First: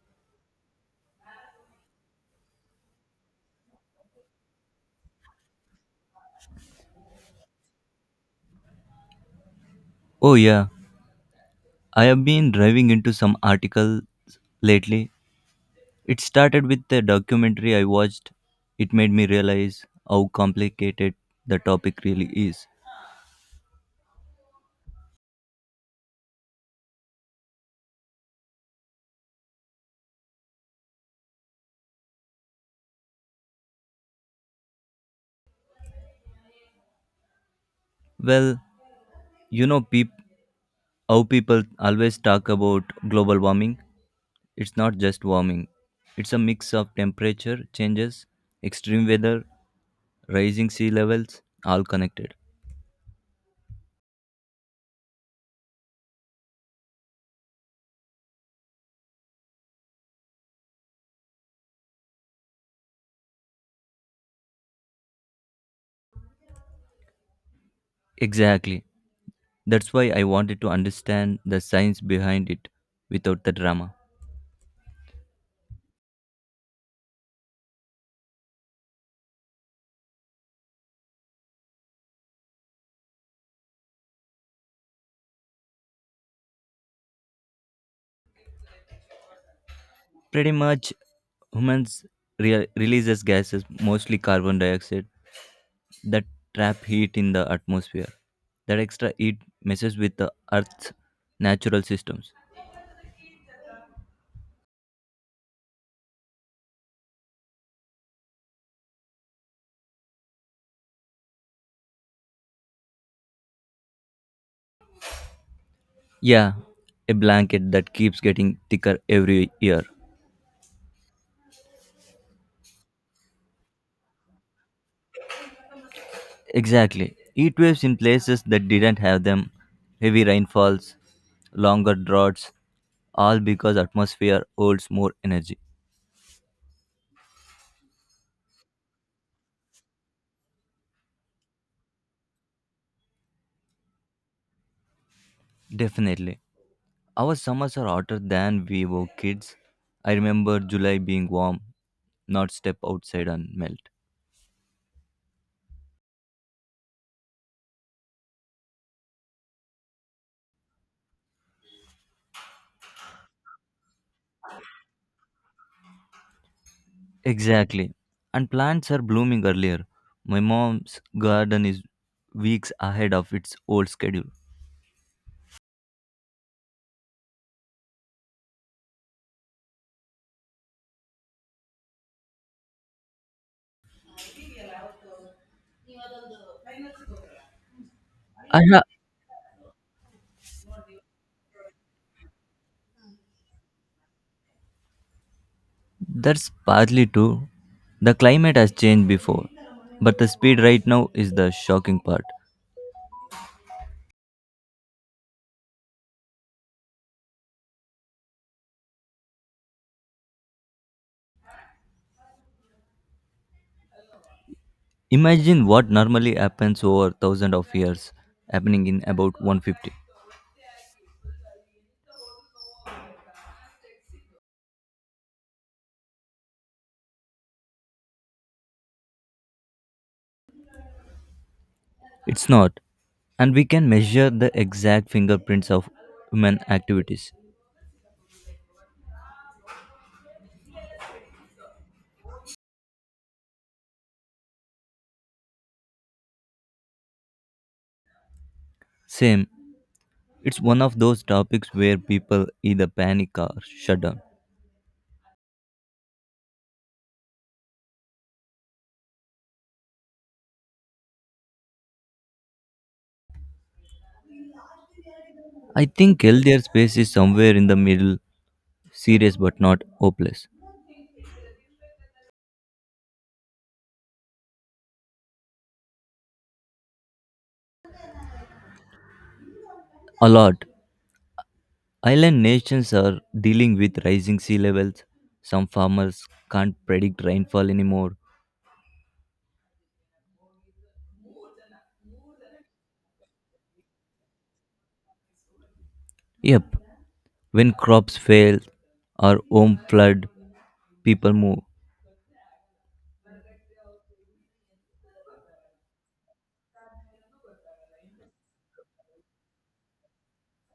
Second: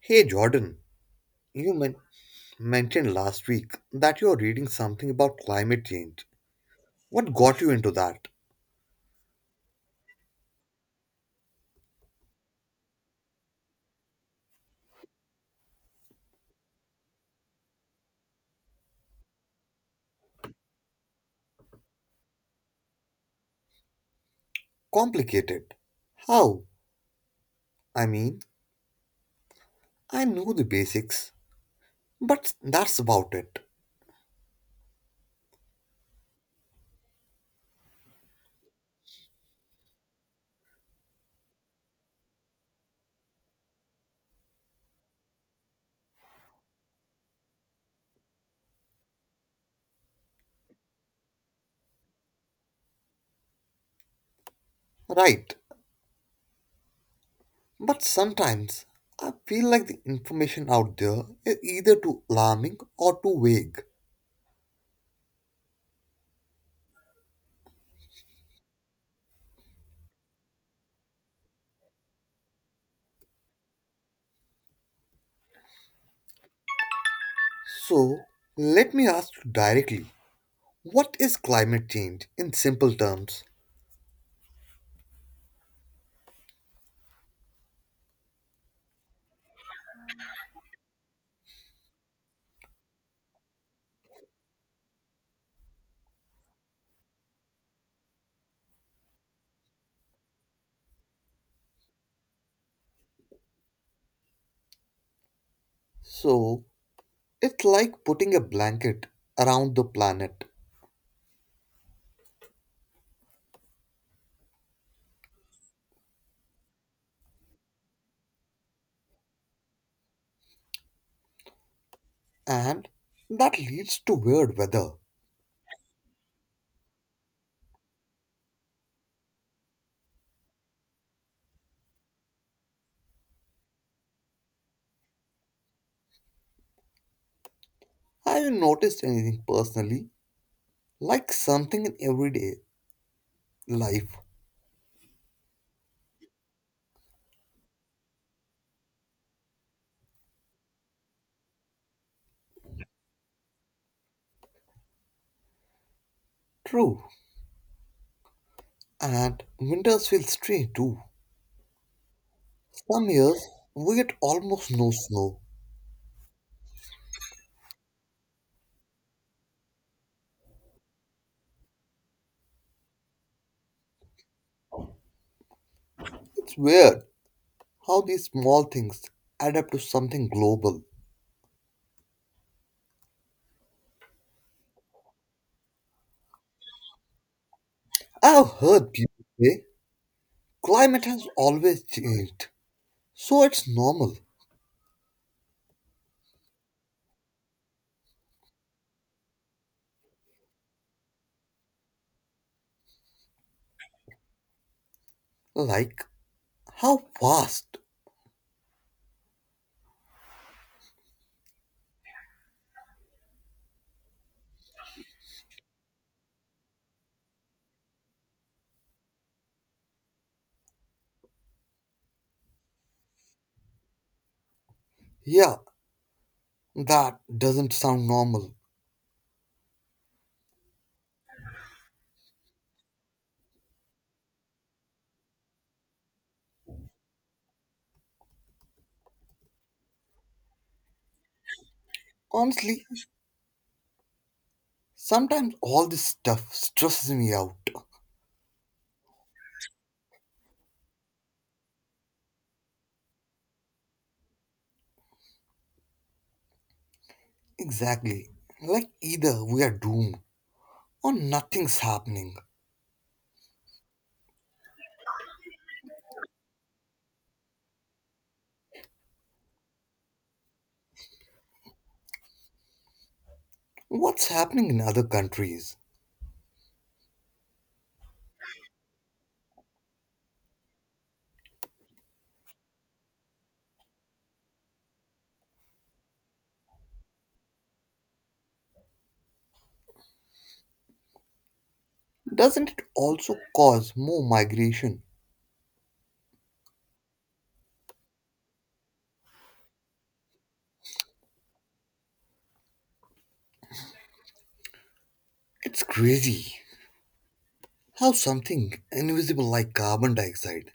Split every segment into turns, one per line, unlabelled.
Hey Jordan, you men- mentioned last week that you are reading something about climate change. What got you into that?
Oh, yeah. I have been driving into some articles lately. It started with the documentary I watched. It made me realize how complicated the topic really is.
Complicated. How? I mean, I know the basics, but that's about it.
Well, you know peop- how people always talk about global warming? It's not just warming, it's a mix of temperature changes, extreme weather, rising sea levels, all connected.
Right. But sometimes I feel like the information out there is either too alarming or too vague.
Exactly. That's why I wanted to understand the science behind it without the drama.
So, let me ask you directly, what is climate change in simple terms?
Pretty much humans releases gases, mostly carbon dioxide, that trap heat in the atmosphere. That extra heat messes with the Earth's natural systems.
So, it's like putting a blanket around the planet,
Yeah, a blanket that keeps getting thicker every year.
and that leads to weird weather.
Exactly. Heat waves in places that didn't have them, heavy rainfalls, longer droughts, all because atmosphere holds more energy.
Have you noticed anything personally? Like something in everyday life.
Definitely. Our summers are hotter than we were kids. I remember July being warm, not step outside and melt.
True, and winters feel strange too. Some years we get almost no snow.
Exactly. And plants are blooming earlier. My mom's garden is weeks ahead of its old schedule.
It's weird how these small things add up to something global. I've
I ha-
heard people say climate has always changed, so it's normal.
that's partly true. The climate has changed before, but the speed right now is the shocking part.
Like how fast?
Imagine what normally happens over thousands of years, happening in about 150.
Yeah, that doesn't sound normal.
It's not. And we can measure the exact fingerprints of human activities.
Honestly, sometimes all this stuff stresses me out.
Same, it's one of those topics where people either panic or shut down.
Exactly. Like either we are doomed or nothing's happening.
I think healthier space is somewhere in the middle, serious but not hopeless.
What's happening in other countries?
A lot. Island nations are dealing with rising sea levels. Some farmers can't predict rainfall anymore.
Doesn't it also cause more migration?
Yep, when crops fail or home flood, people move.
It's crazy how something invisible like carbon dioxide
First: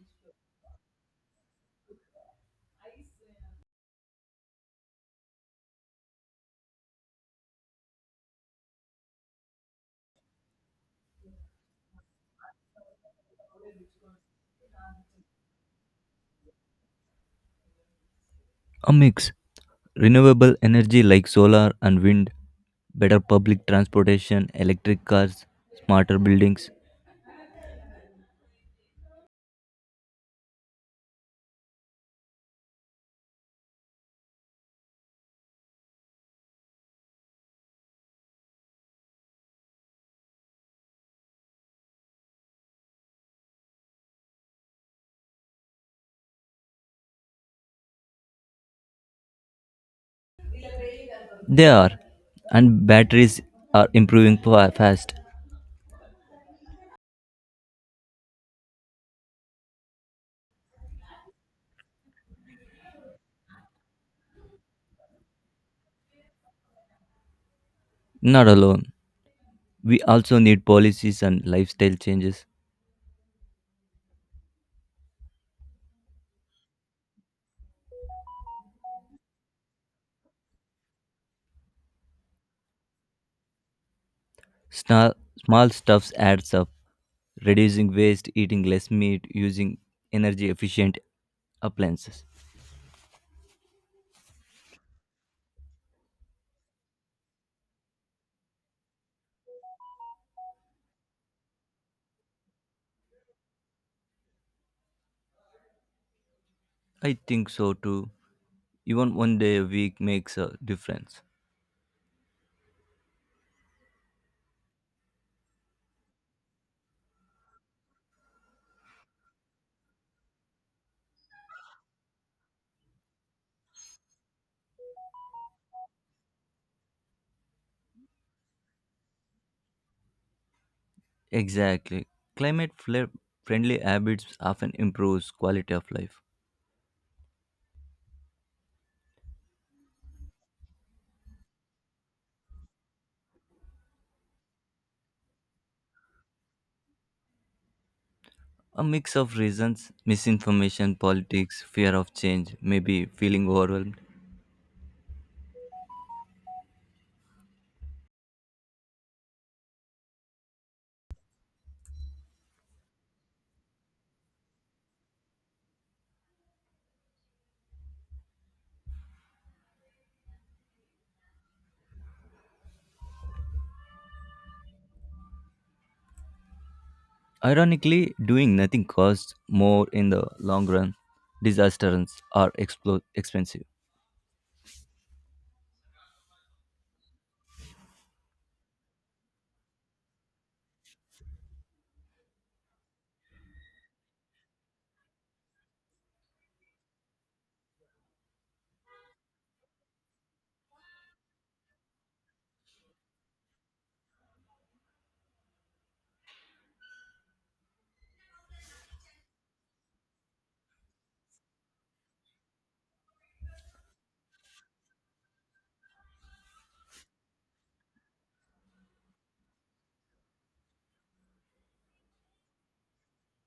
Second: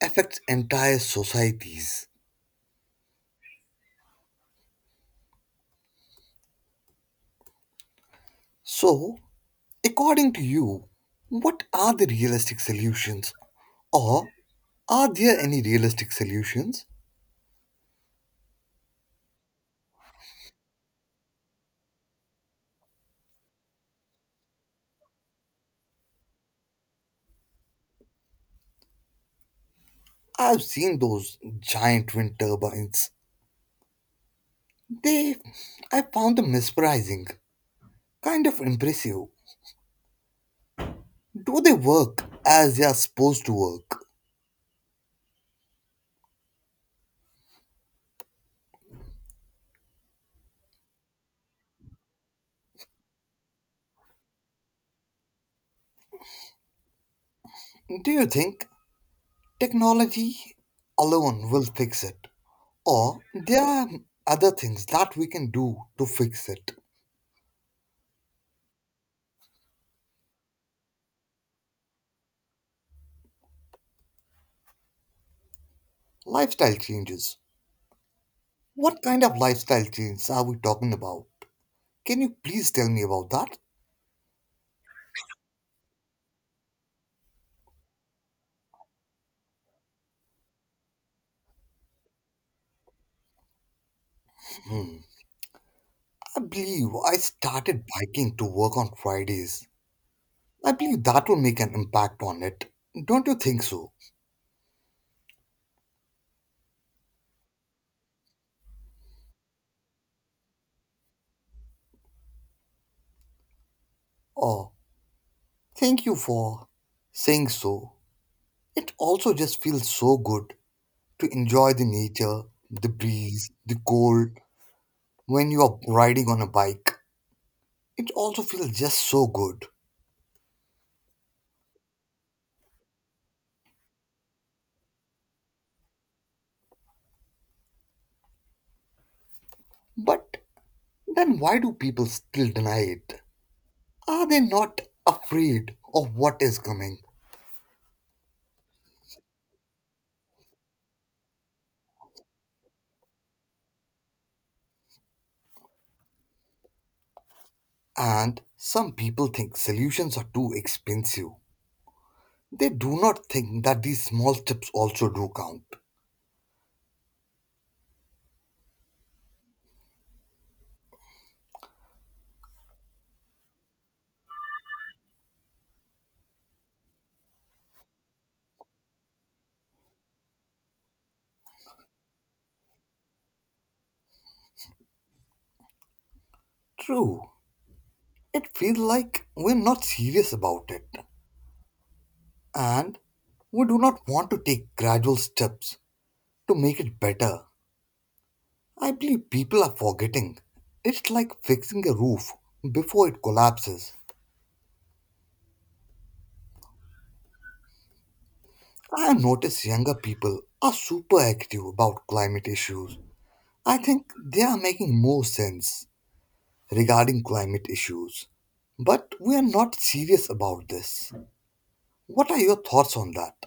affects entire societies. So, according to you, what are the realistic solutions? Or are there any realistic solutions?
A mix. Renewable energy like solar and wind, better public transportation, electric cars, smarter buildings.
I've seen those giant wind turbines. They, I found them mesmerizing, kind of impressive. Do they work as they are supposed to work?
They are. And batteries are improving fast.
Do you think technology alone will fix it? Or there are other things that we can do to fix it?
Not alone. We also need policies and lifestyle changes.
Lifestyle changes. What kind of lifestyle changes are we talking about? Can you please tell me about that?
Small, small stuffs adds up. Reducing waste, eating less meat, using energy efficient appliances.
Hmm. I believe I started biking to work on Fridays. I believe that will make an impact on it. Don't you think so?
I think so too. Even 1 day a week makes a difference.
Oh, thank you for saying so. It also just feels so good to enjoy the nature, the breeze, the cold when you are riding on a bike. It also feels just so good.
Exactly. Climate friendly habits often improves quality of life.
But then why do people still deny it? Are they not afraid of what is coming?
A mix of reasons, misinformation, politics, fear of change, maybe feeling overwhelmed.
And some people think solutions are too expensive. They do not think that these small tips also do count.
Ironically, doing nothing costs more in the long run. Disasters are expensive.
True, it feels like we're not serious about it, and we do not want to take gradual steps to make it better. I believe people are forgetting. It's like fixing a roof before it collapses. I have noticed younger people are super active about climate issues. I think they are making more sense regarding climate issues. But we are not serious about this. What are your thoughts on that?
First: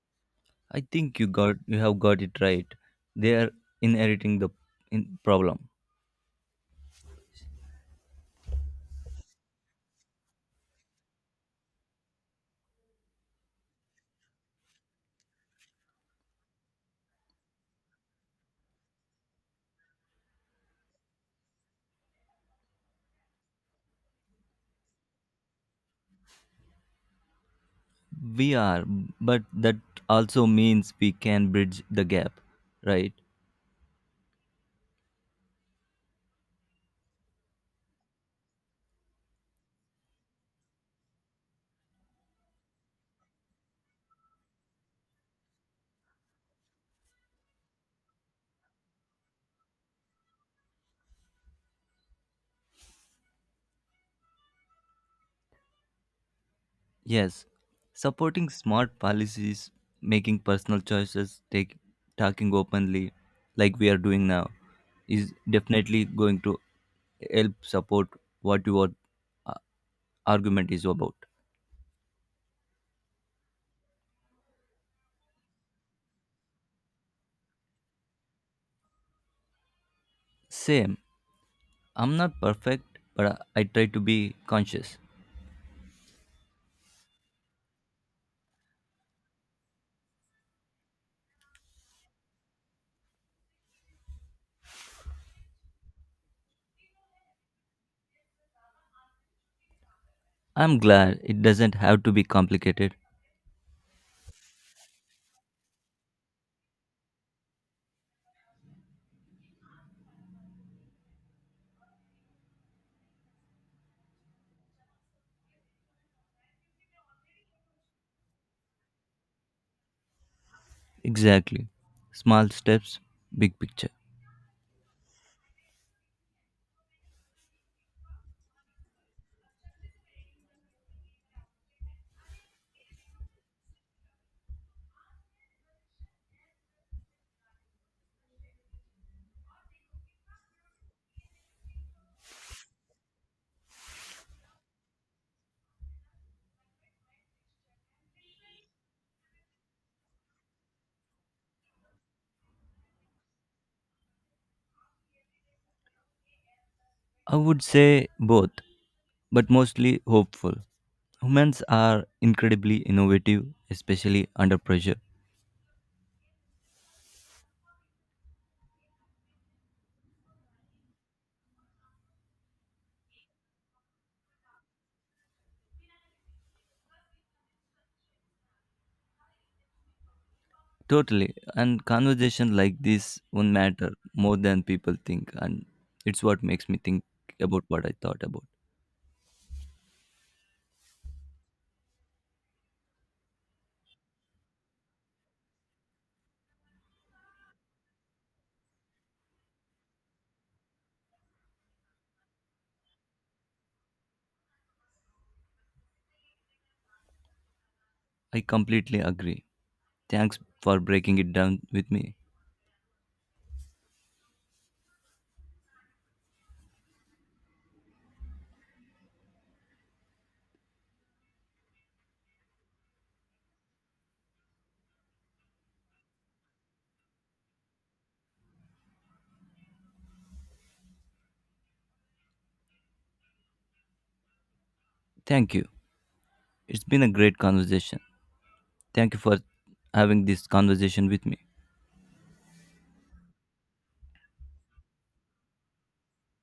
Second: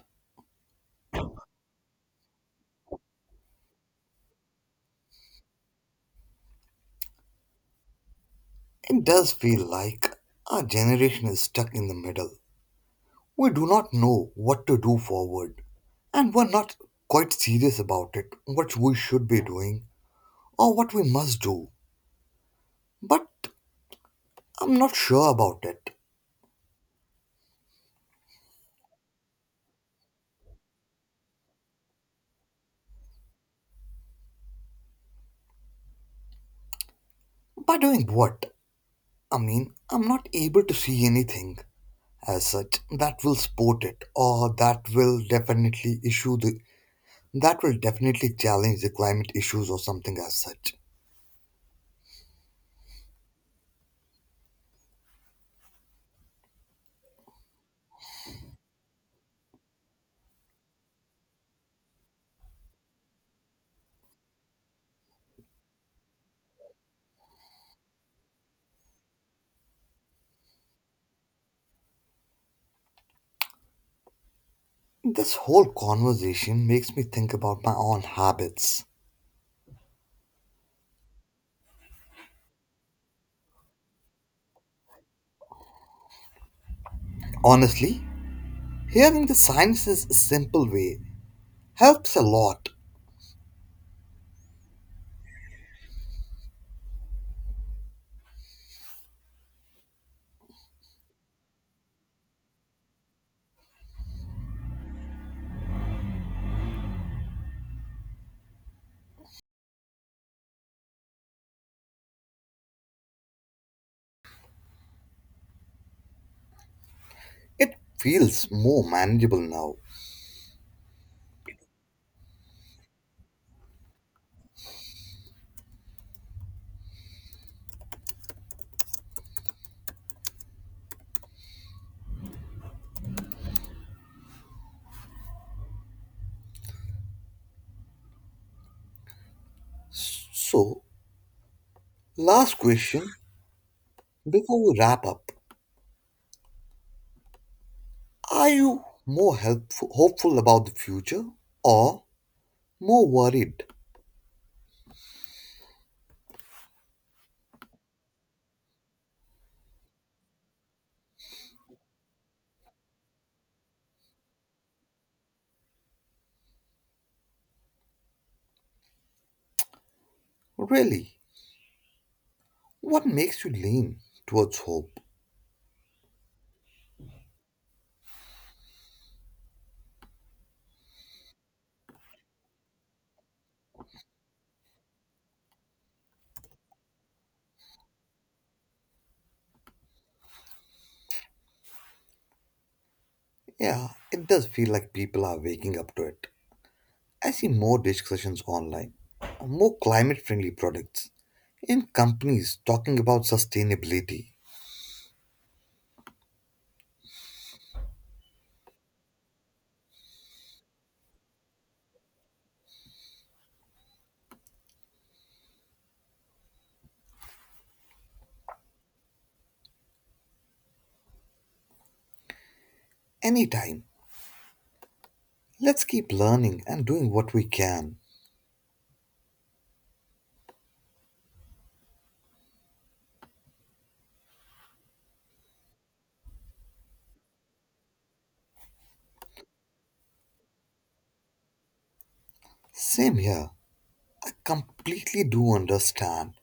I think you got You have got it right. They are inheriting the in problem.
It does feel like our generation is stuck in the middle. We do not know what to do forward, and we're not quite serious about it, what we should be doing or what we must do. But I'm not sure about it.
We are, but that also means we can bridge the gap, right?
By doing what? I'm not able to see anything as such that will support it or that will definitely challenge the climate issues or something as such.
Yes, supporting smart policies, making personal choices, talking openly, like we are doing now, is definitely going to help support what your uh, argument is about.
This whole conversation makes me think about my own habits.
Same, I'm not perfect, but I try to be conscious.
Honestly, hearing the science's a simple way helps a lot.
I'm glad it doesn't have to be complicated.
It feels more manageable now.
Exactly. Small steps, big picture.
So, last question before we wrap up. Are you more helpful, hopeful about the future or more worried?
I would say both, but mostly hopeful. Humans are incredibly innovative, especially under pressure.
Really, what makes you lean towards hope?
Totally. And conversation like this won't matter more than people think. And it's what makes me think about what I thought about.
Yeah, it does feel like people are waking up to it. I see more discussions online, more climate friendly products, and companies talking about sustainability.
I completely agree. Thanks for breaking it down with me.
Anytime, let's keep learning and doing what we can.
Thank you. It's been a great conversation. Thank you for having this conversation with me.
Same here. I completely do understand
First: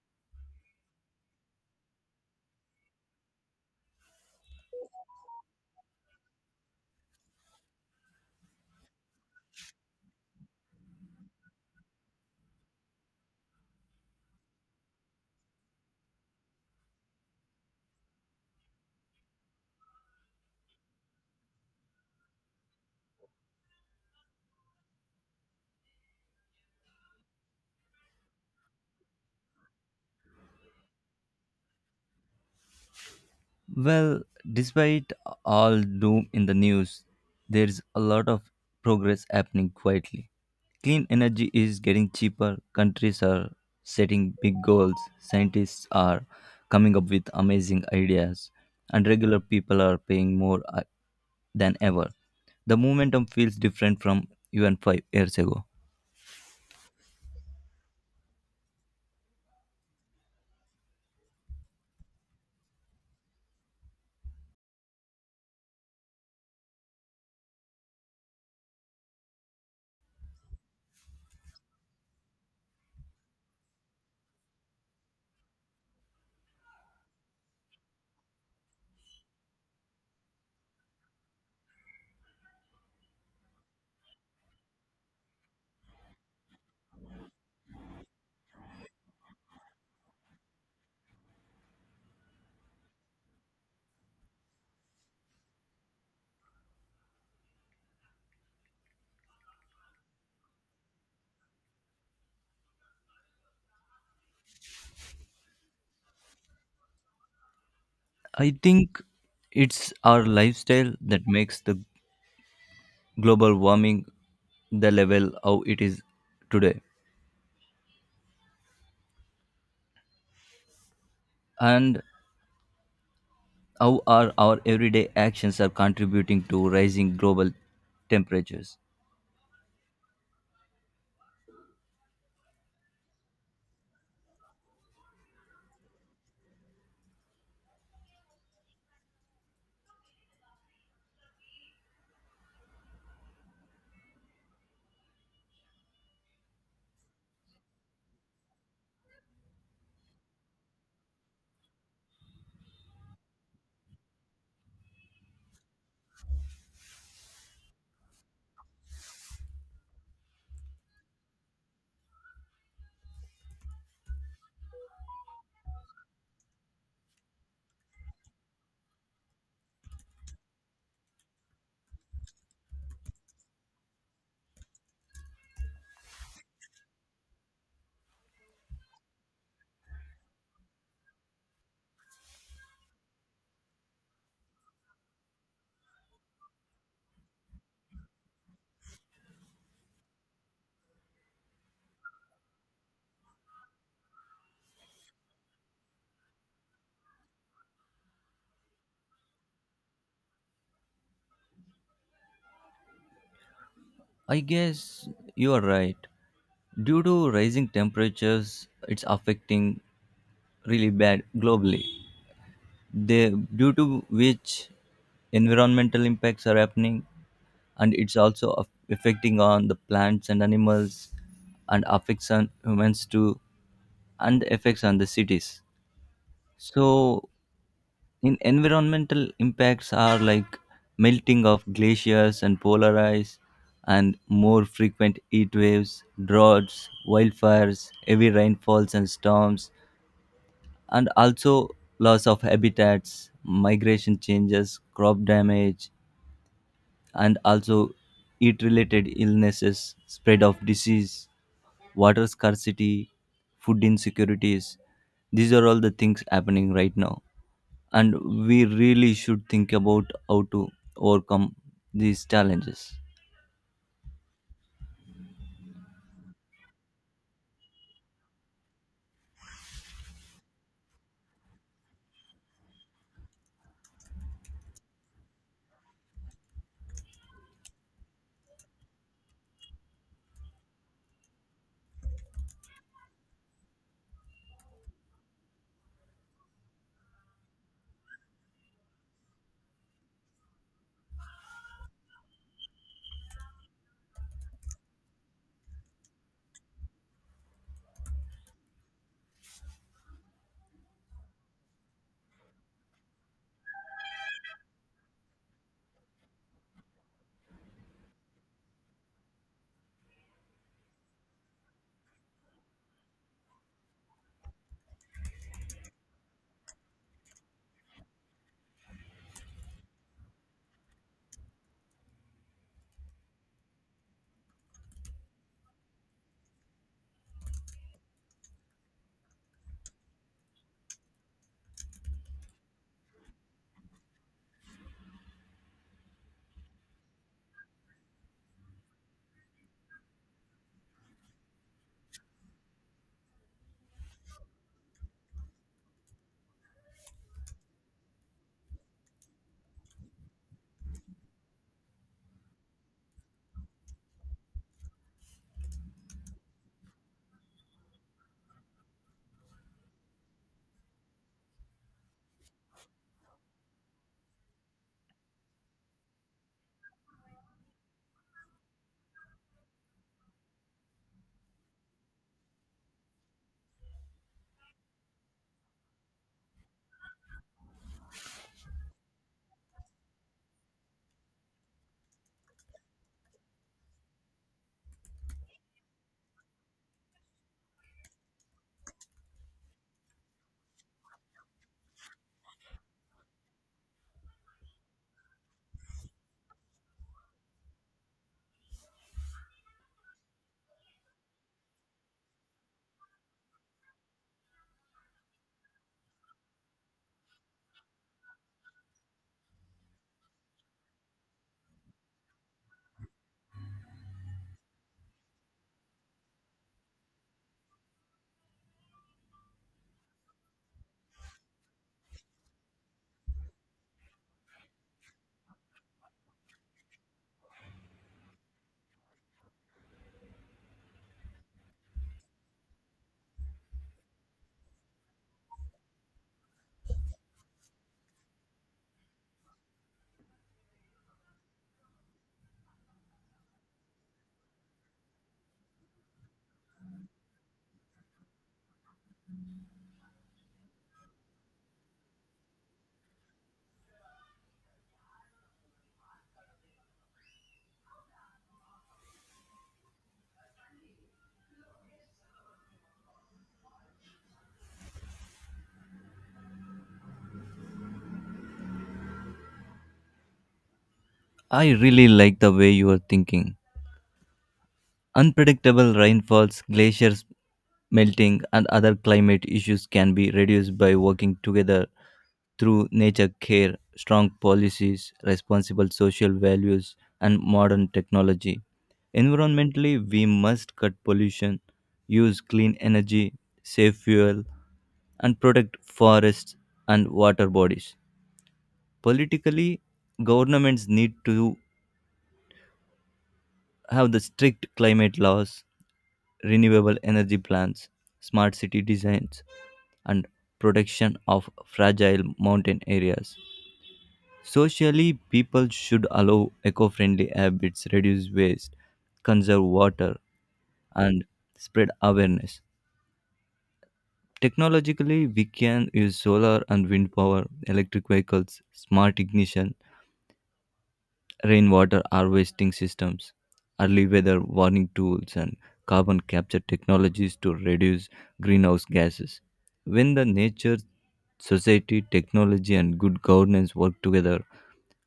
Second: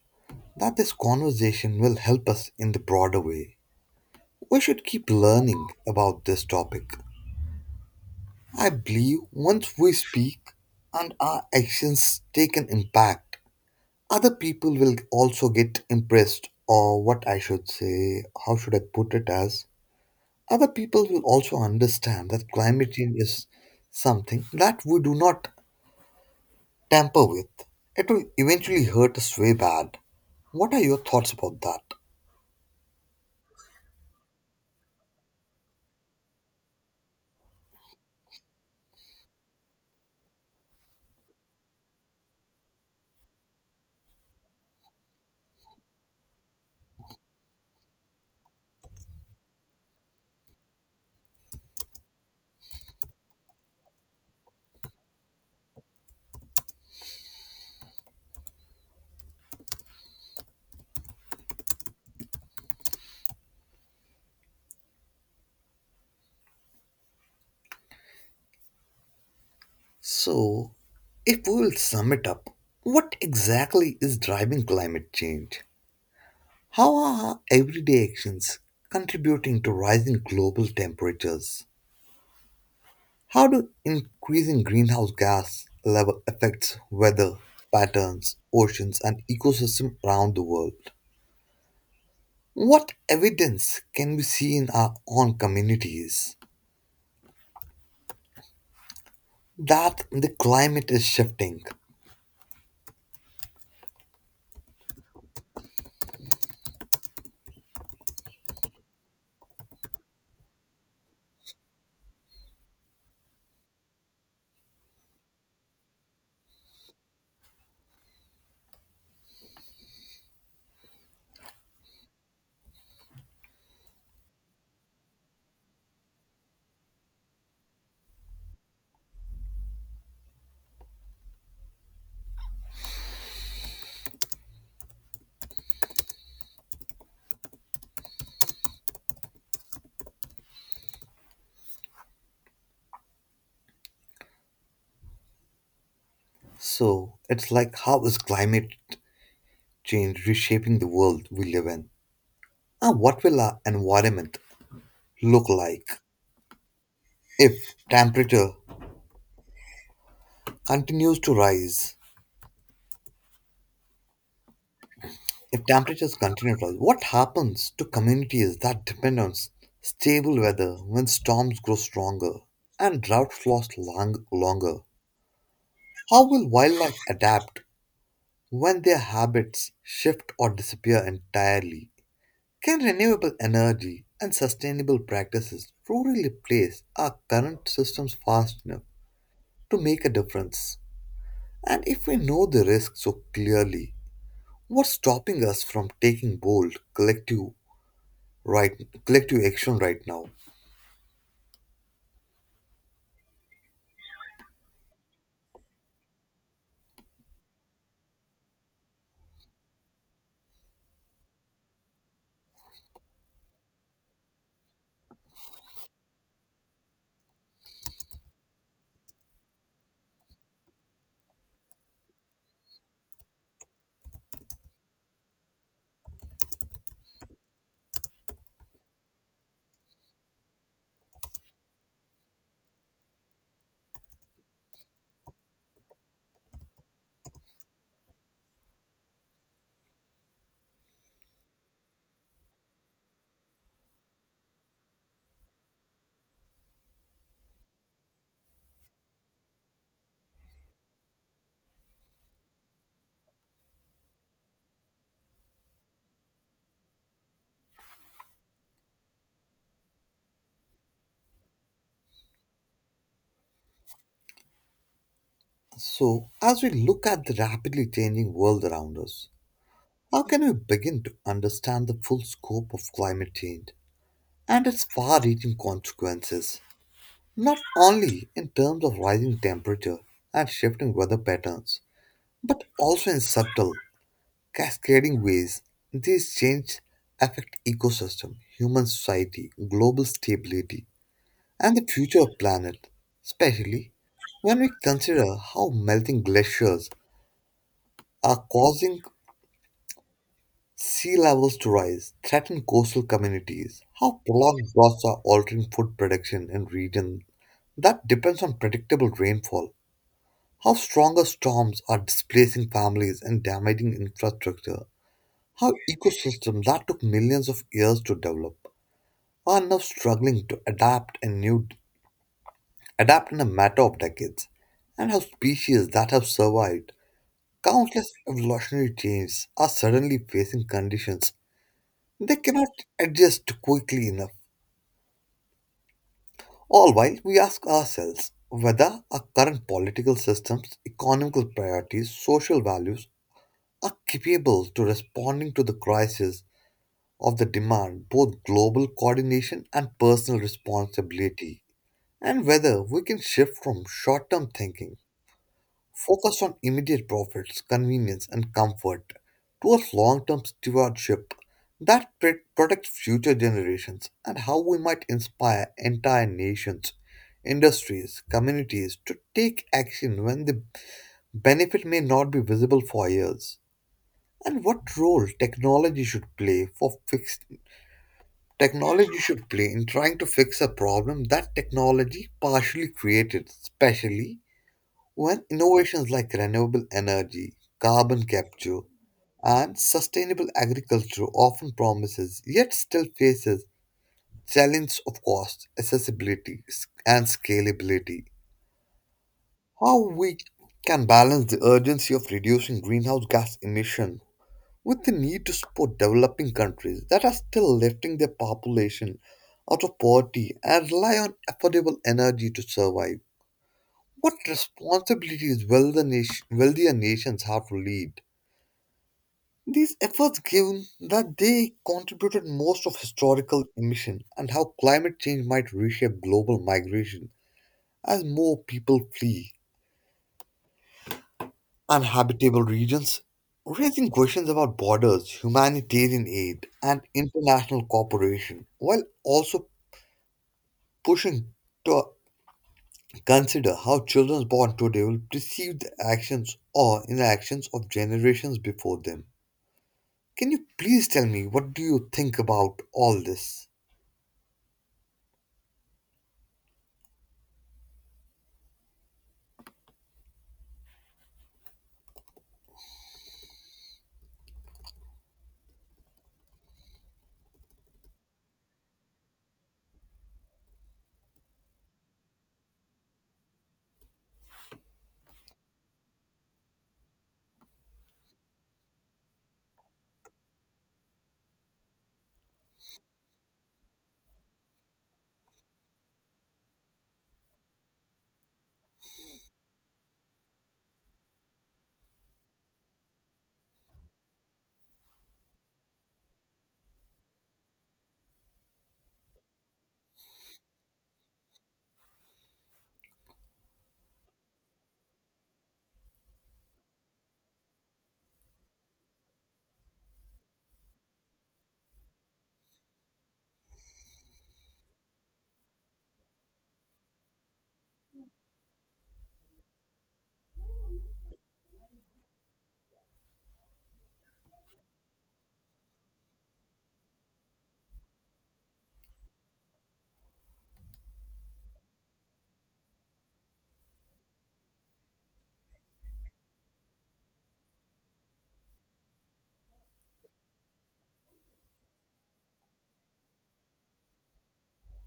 that this conversation will help us in the broader way. We should keep learning about this topic. I believe once we speak and our actions take an impact, other people will also get impressed, or what I should say how should I put it as other people will also understand that climate change is something that we do not tamper with. It will eventually hurt us way bad. What are your thoughts about that?
Well, despite all doom in the news, there's a lot of progress happening quietly. Clean energy is getting cheaper, countries are setting big goals, scientists are coming up with amazing ideas, and regular people are paying more than ever. The momentum feels different from even 5 years ago.
So, if we will sum it up, what exactly is driving climate change? How are our everyday actions contributing to rising global temperatures? How do increasing greenhouse gas level affects weather patterns, oceans, and ecosystems around the world? What evidence can we see in our own communities that the climate is shifting?
I think it's our lifestyle that makes the global warming the level how it is today. And how are our everyday actions are contributing to rising global temperatures?
So, it's like how is climate change reshaping the world we live in? And what will our environment look like if temperature continues to rise? If temperatures continue to rise, what happens to communities that depend on stable weather when storms grow stronger and droughts last longer? How will wildlife adapt when their habits shift or disappear entirely? Can renewable energy and sustainable practices truly replace our current systems fast enough to make a difference? And if we know the risks so clearly, what's stopping us from taking bold, collective, right, collective action right now?
I guess you are right. Due to rising temperatures it's affecting really bad globally, they, due to which environmental impacts are happening, and it's also affecting on the plants and animals, and affects on humans too, and affects on the cities. So in environmental impacts are like melting of glaciers and polar ice, and more frequent heat waves, droughts, wildfires, heavy rainfalls and storms, and also loss of habitats, migration changes, crop damage, and also heat related illnesses, spread of disease, water scarcity, food insecurities. These are all the things happening right now, and we really should think about how to overcome these challenges.
So, as we look at the rapidly changing world around us, how can we begin to understand the full scope of climate change and its far reaching consequences, not only in terms of rising temperature and shifting weather patterns, but also in subtle, cascading ways these changes affect ecosystem, human society, global stability, and the future of planet, especially when we consider how melting glaciers are causing sea levels to rise, threaten coastal communities, how prolonged droughts are altering food production in regions that depends on predictable rainfall, how stronger storms are displacing families and damaging infrastructure, how ecosystems that took millions of years to develop are now struggling to adapt in a matter of decades, and how species that have survived countless evolutionary changes are suddenly facing conditions they cannot adjust quickly enough. All while we ask ourselves whether our current political systems, economical priorities, social values are capable to responding to the crisis of the demand both global coordination and personal responsibility, and whether we can shift from short-term thinking focus on immediate profits, convenience, and comfort towards long term stewardship that protects future generations, and how we might inspire entire nations, industries, communities to take action when the benefit may not be visible for years. And what role technology should play in trying to fix a problem that technology partially created, especially when innovations like renewable energy, carbon capture, and sustainable agriculture often promises yet still faces challenge of cost, accessibility, and scalability. How we can balance the urgency of reducing greenhouse gas emission with the need to support developing countries that are still lifting their population out of poverty and rely on affordable energy to survive. What responsibilities will wealthier nations have to lead these efforts, given that they contributed most of historical emission, and how climate change might reshape global migration as more people flee uninhabitable regions, raising questions about borders, humanitarian aid, and international cooperation, while also pushing to consider how children born today will perceive the actions or inactions of generations before them. Can you please tell me what do you think about all this?
I really like the way you are thinking. Unpredictable rainfalls, glaciers melting, and other climate issues can be reduced by working together through nature care, strong policies, responsible social values, and modern technology. Environmentally, we must cut pollution, use clean energy, save fuel, and protect forests and water bodies. Politically, governments need to have the strict climate laws, renewable energy plants, smart city designs, and protection of fragile mountain areas. Socially, people should allow eco friendly habits, reduce waste, conserve water, and spread awareness. Technologically, we can use solar and wind power, electric vehicles, smart ignition, rainwater harvesting systems, early weather warning tools, and carbon capture technologies to reduce greenhouse gases. When the nature, society, technology, and good governance work together,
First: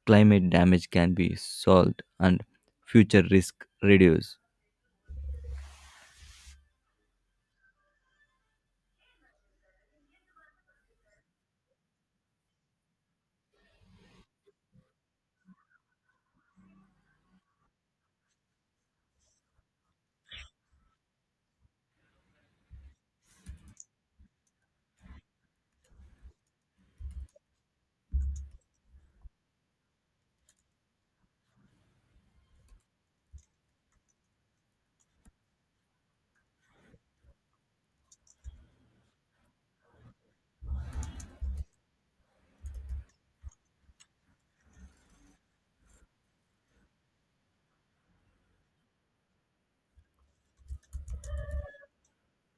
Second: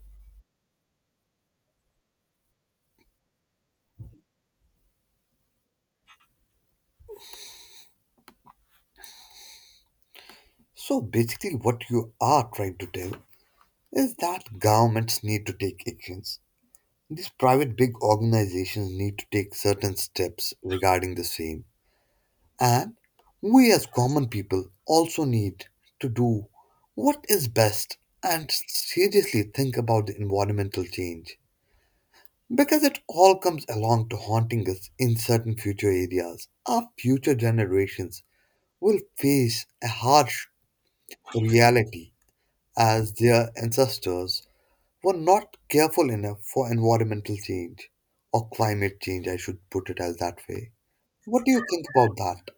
climate damage can be solved and future risk reduced.
So basically what you are trying to tell is that governments need to take actions. These private big organizations need to take certain steps regarding the same. And we as common people also need to do what is best and seriously think about the environmental change. Because it all comes along to haunting us in certain future areas. Our future generations will face a harsh reality as their ancestors were not careful enough for environmental change or climate change, I should put it as that way. What do you think about that?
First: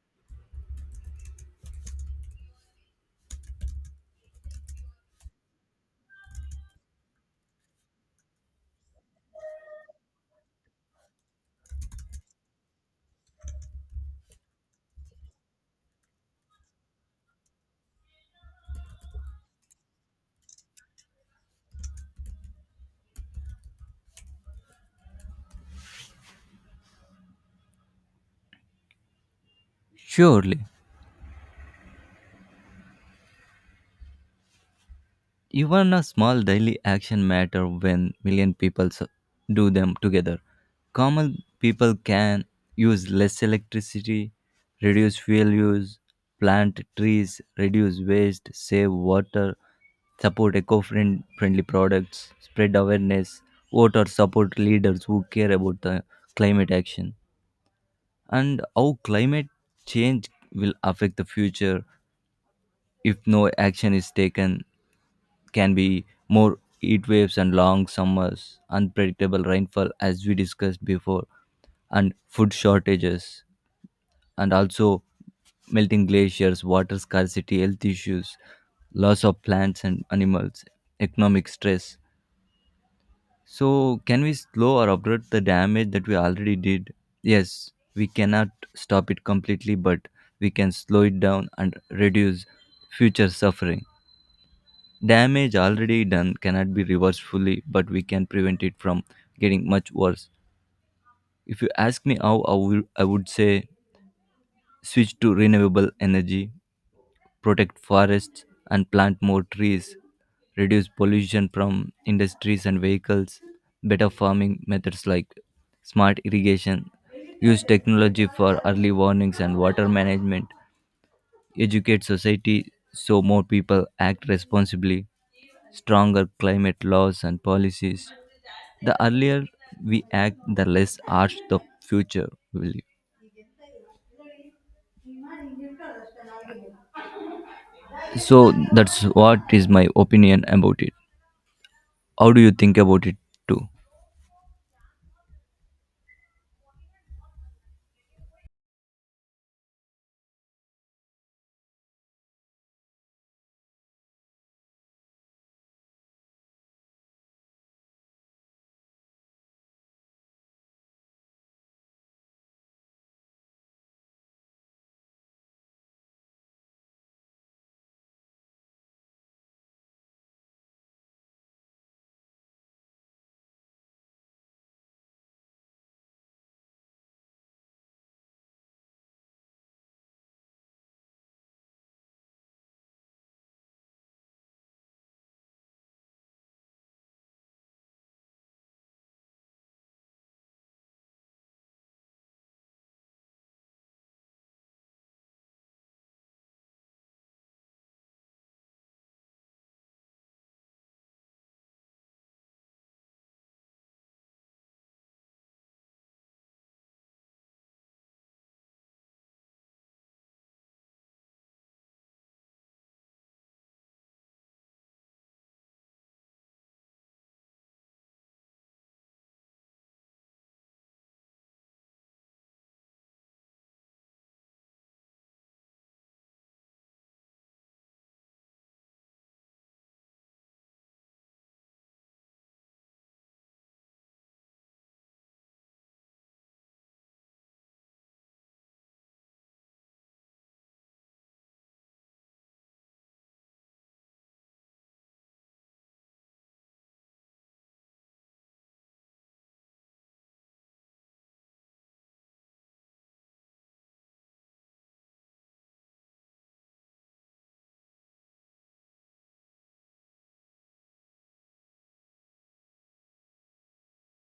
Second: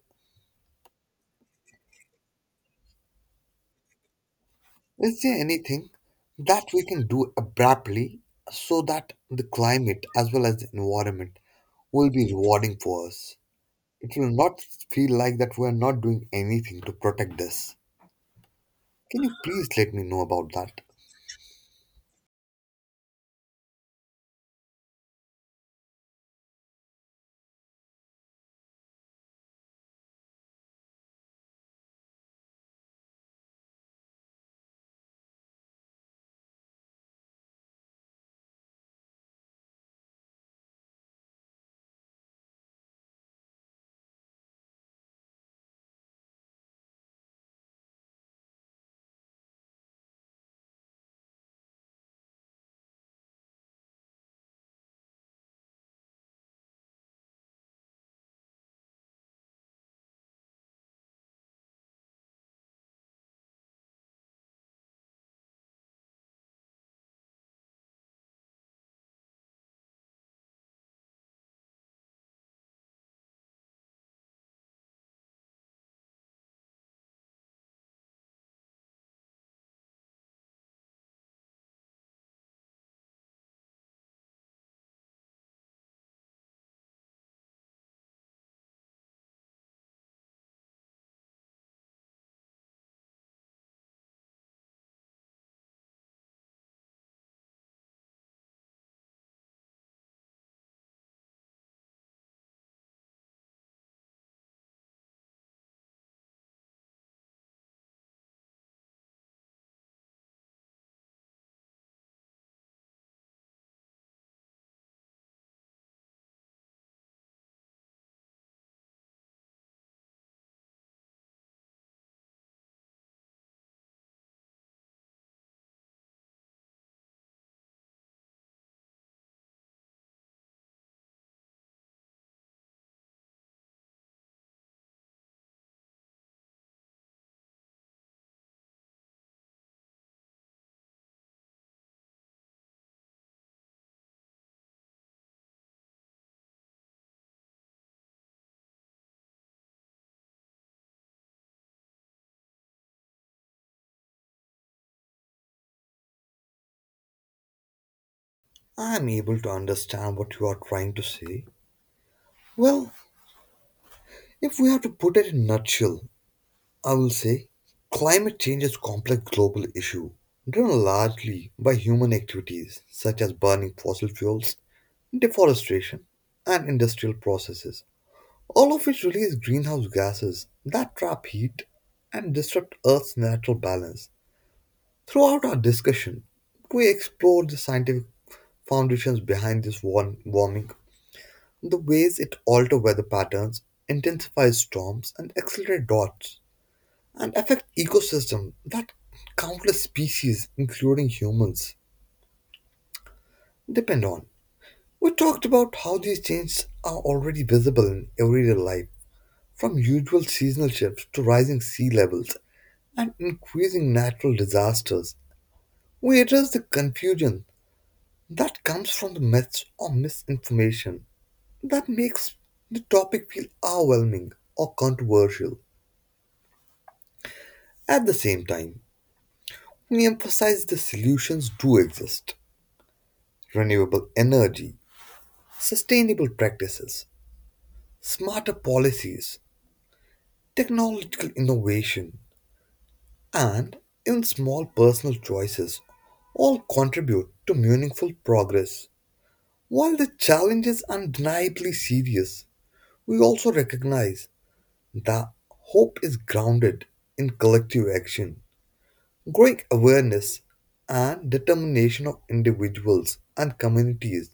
Is there anything that we can do abruptly so that the climate as well as the environment will be rewarding for us? It will not feel like that we are not doing anything to protect this. Can you please let me know about that?
Surely. Even a small daily action matter when 1 million people do them together. Common people can use less electricity, reduce fuel use, plant trees, reduce waste, save water, support eco-friendly products, spread awareness, vote or support leaders who care about the climate action. And how climate change will affect the future if no action is taken can be more heat waves and long summers, unpredictable rainfall, as we discussed before, and food shortages, and also melting glaciers, water scarcity, health issues, loss of plants and animals, economic stress. So, can we slow or avert the damage that we already did? Yes, we cannot stop it completely, but we can slow it down and reduce future suffering. Damage already done cannot be reversed fully, but we can prevent it from getting much worse. If you ask me how, I would say switch to renewable energy, protect forests, and plant more trees, reduce pollution from industries and vehicles, better farming methods like smart irrigation, use technology for early warnings and water management, educate society so more people act responsibly, stronger climate laws and policies. The earlier we act, the less harsh the future will be. So that's what is my opinion about it. How do you think about it too?
I'm able to understand what you are trying to say. Well, if we have to put it in a nutshell, I will say climate change is a complex global issue driven largely by human activities such as burning fossil fuels, deforestation, and industrial processes, all of which release greenhouse gases that trap heat and disrupt Earth's natural balance. Throughout our discussion, we explored the scientific foundations behind this warming, the ways it alter weather patterns, intensify storms, and accelerate droughts, and affect ecosystems that countless species, including humans, depend on. We talked about how these changes are already visible in everyday life, from usual seasonal shifts to rising sea levels and increasing natural disasters. We address the confusion that comes from the myths or misinformation that makes the topic feel overwhelming or controversial. At the same time, we emphasize the solutions do exist: renewable energy, sustainable practices, smarter policies, technological innovation, and even small personal choices all contribute to meaningful progress. While the challenge is undeniably serious, we also recognize that hope is grounded in collective action, growing awareness, and determination of individuals and communities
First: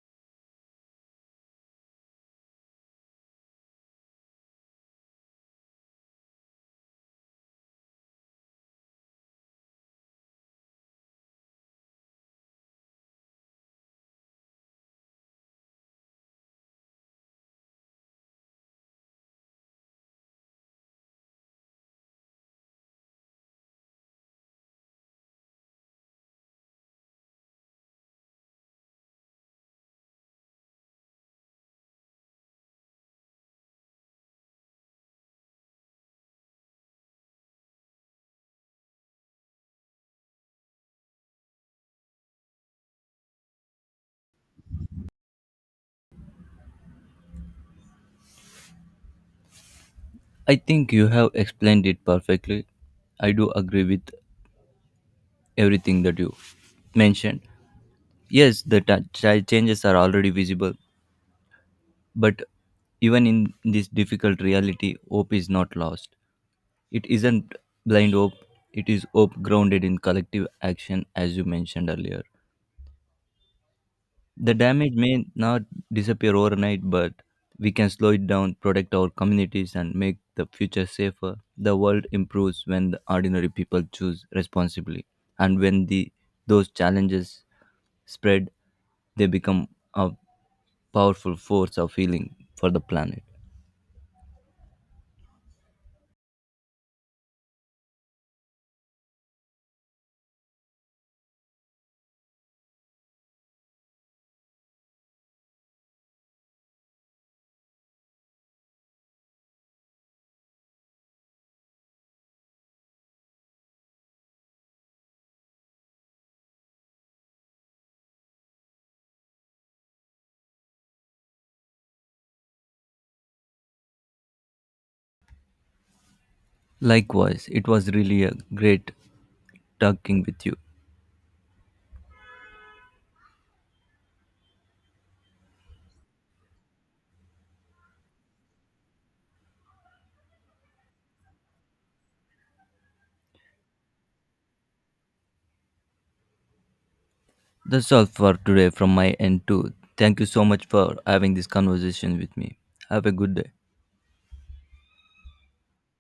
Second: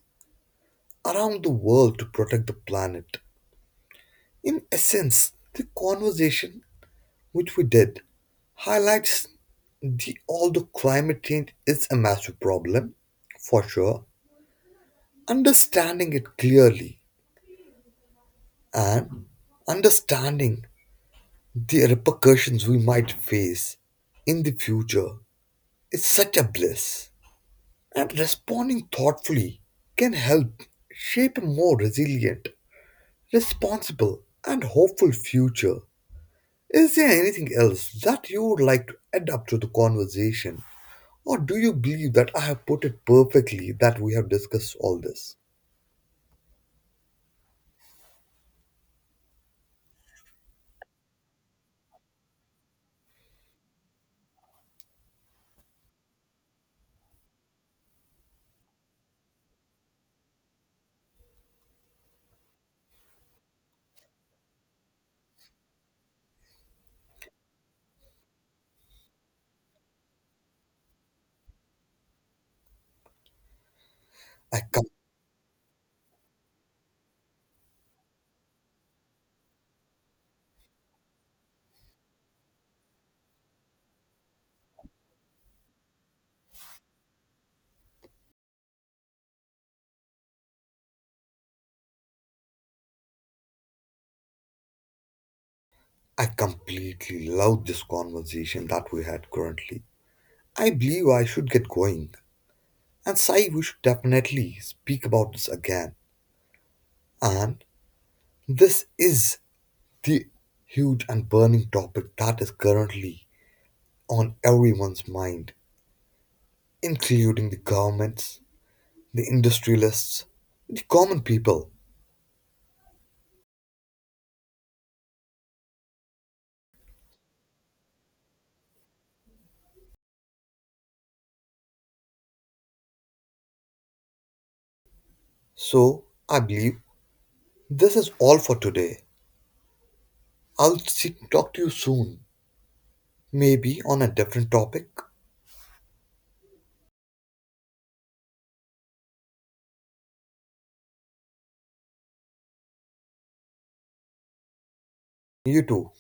around the world to protect the planet. In essence, the conversation which we did highlights the although climate change is a massive problem, for sure, understanding it clearly and understanding the repercussions we might face in the future is such a bliss. And responding thoughtfully can help shape a more resilient, responsible, and hopeful future. Is there anything else that you would like to add up to the conversation? Or do you believe that I have put it perfectly that we have discussed all this?
I think you have explained it perfectly. I do agree with everything that you mentioned. Yes, the changes are already visible, but even in this difficult reality, hope is not lost. It isn't blind hope, it is hope grounded in collective action, as you mentioned earlier. The
I, com-
damage may not disappear overnight, but we can slow it down, protect our communities, and make the future safer. The world improves when the ordinary people choose responsibly, and when the those challenges spread, they become a powerful force of healing for the planet.
I completely love this conversation that we had currently. I believe I should get going. And Sai, we should definitely speak about this again. And this is the huge and burning topic that is currently on everyone's mind, including the governments, the industrialists, the common people.
Likewise, it was really a great talking with you.
So, I believe this is all for today. Talk to you soon, maybe on a different topic.
That's all for today from my end, too. Thank you so much for having this conversation with me. Have a good day.
You too.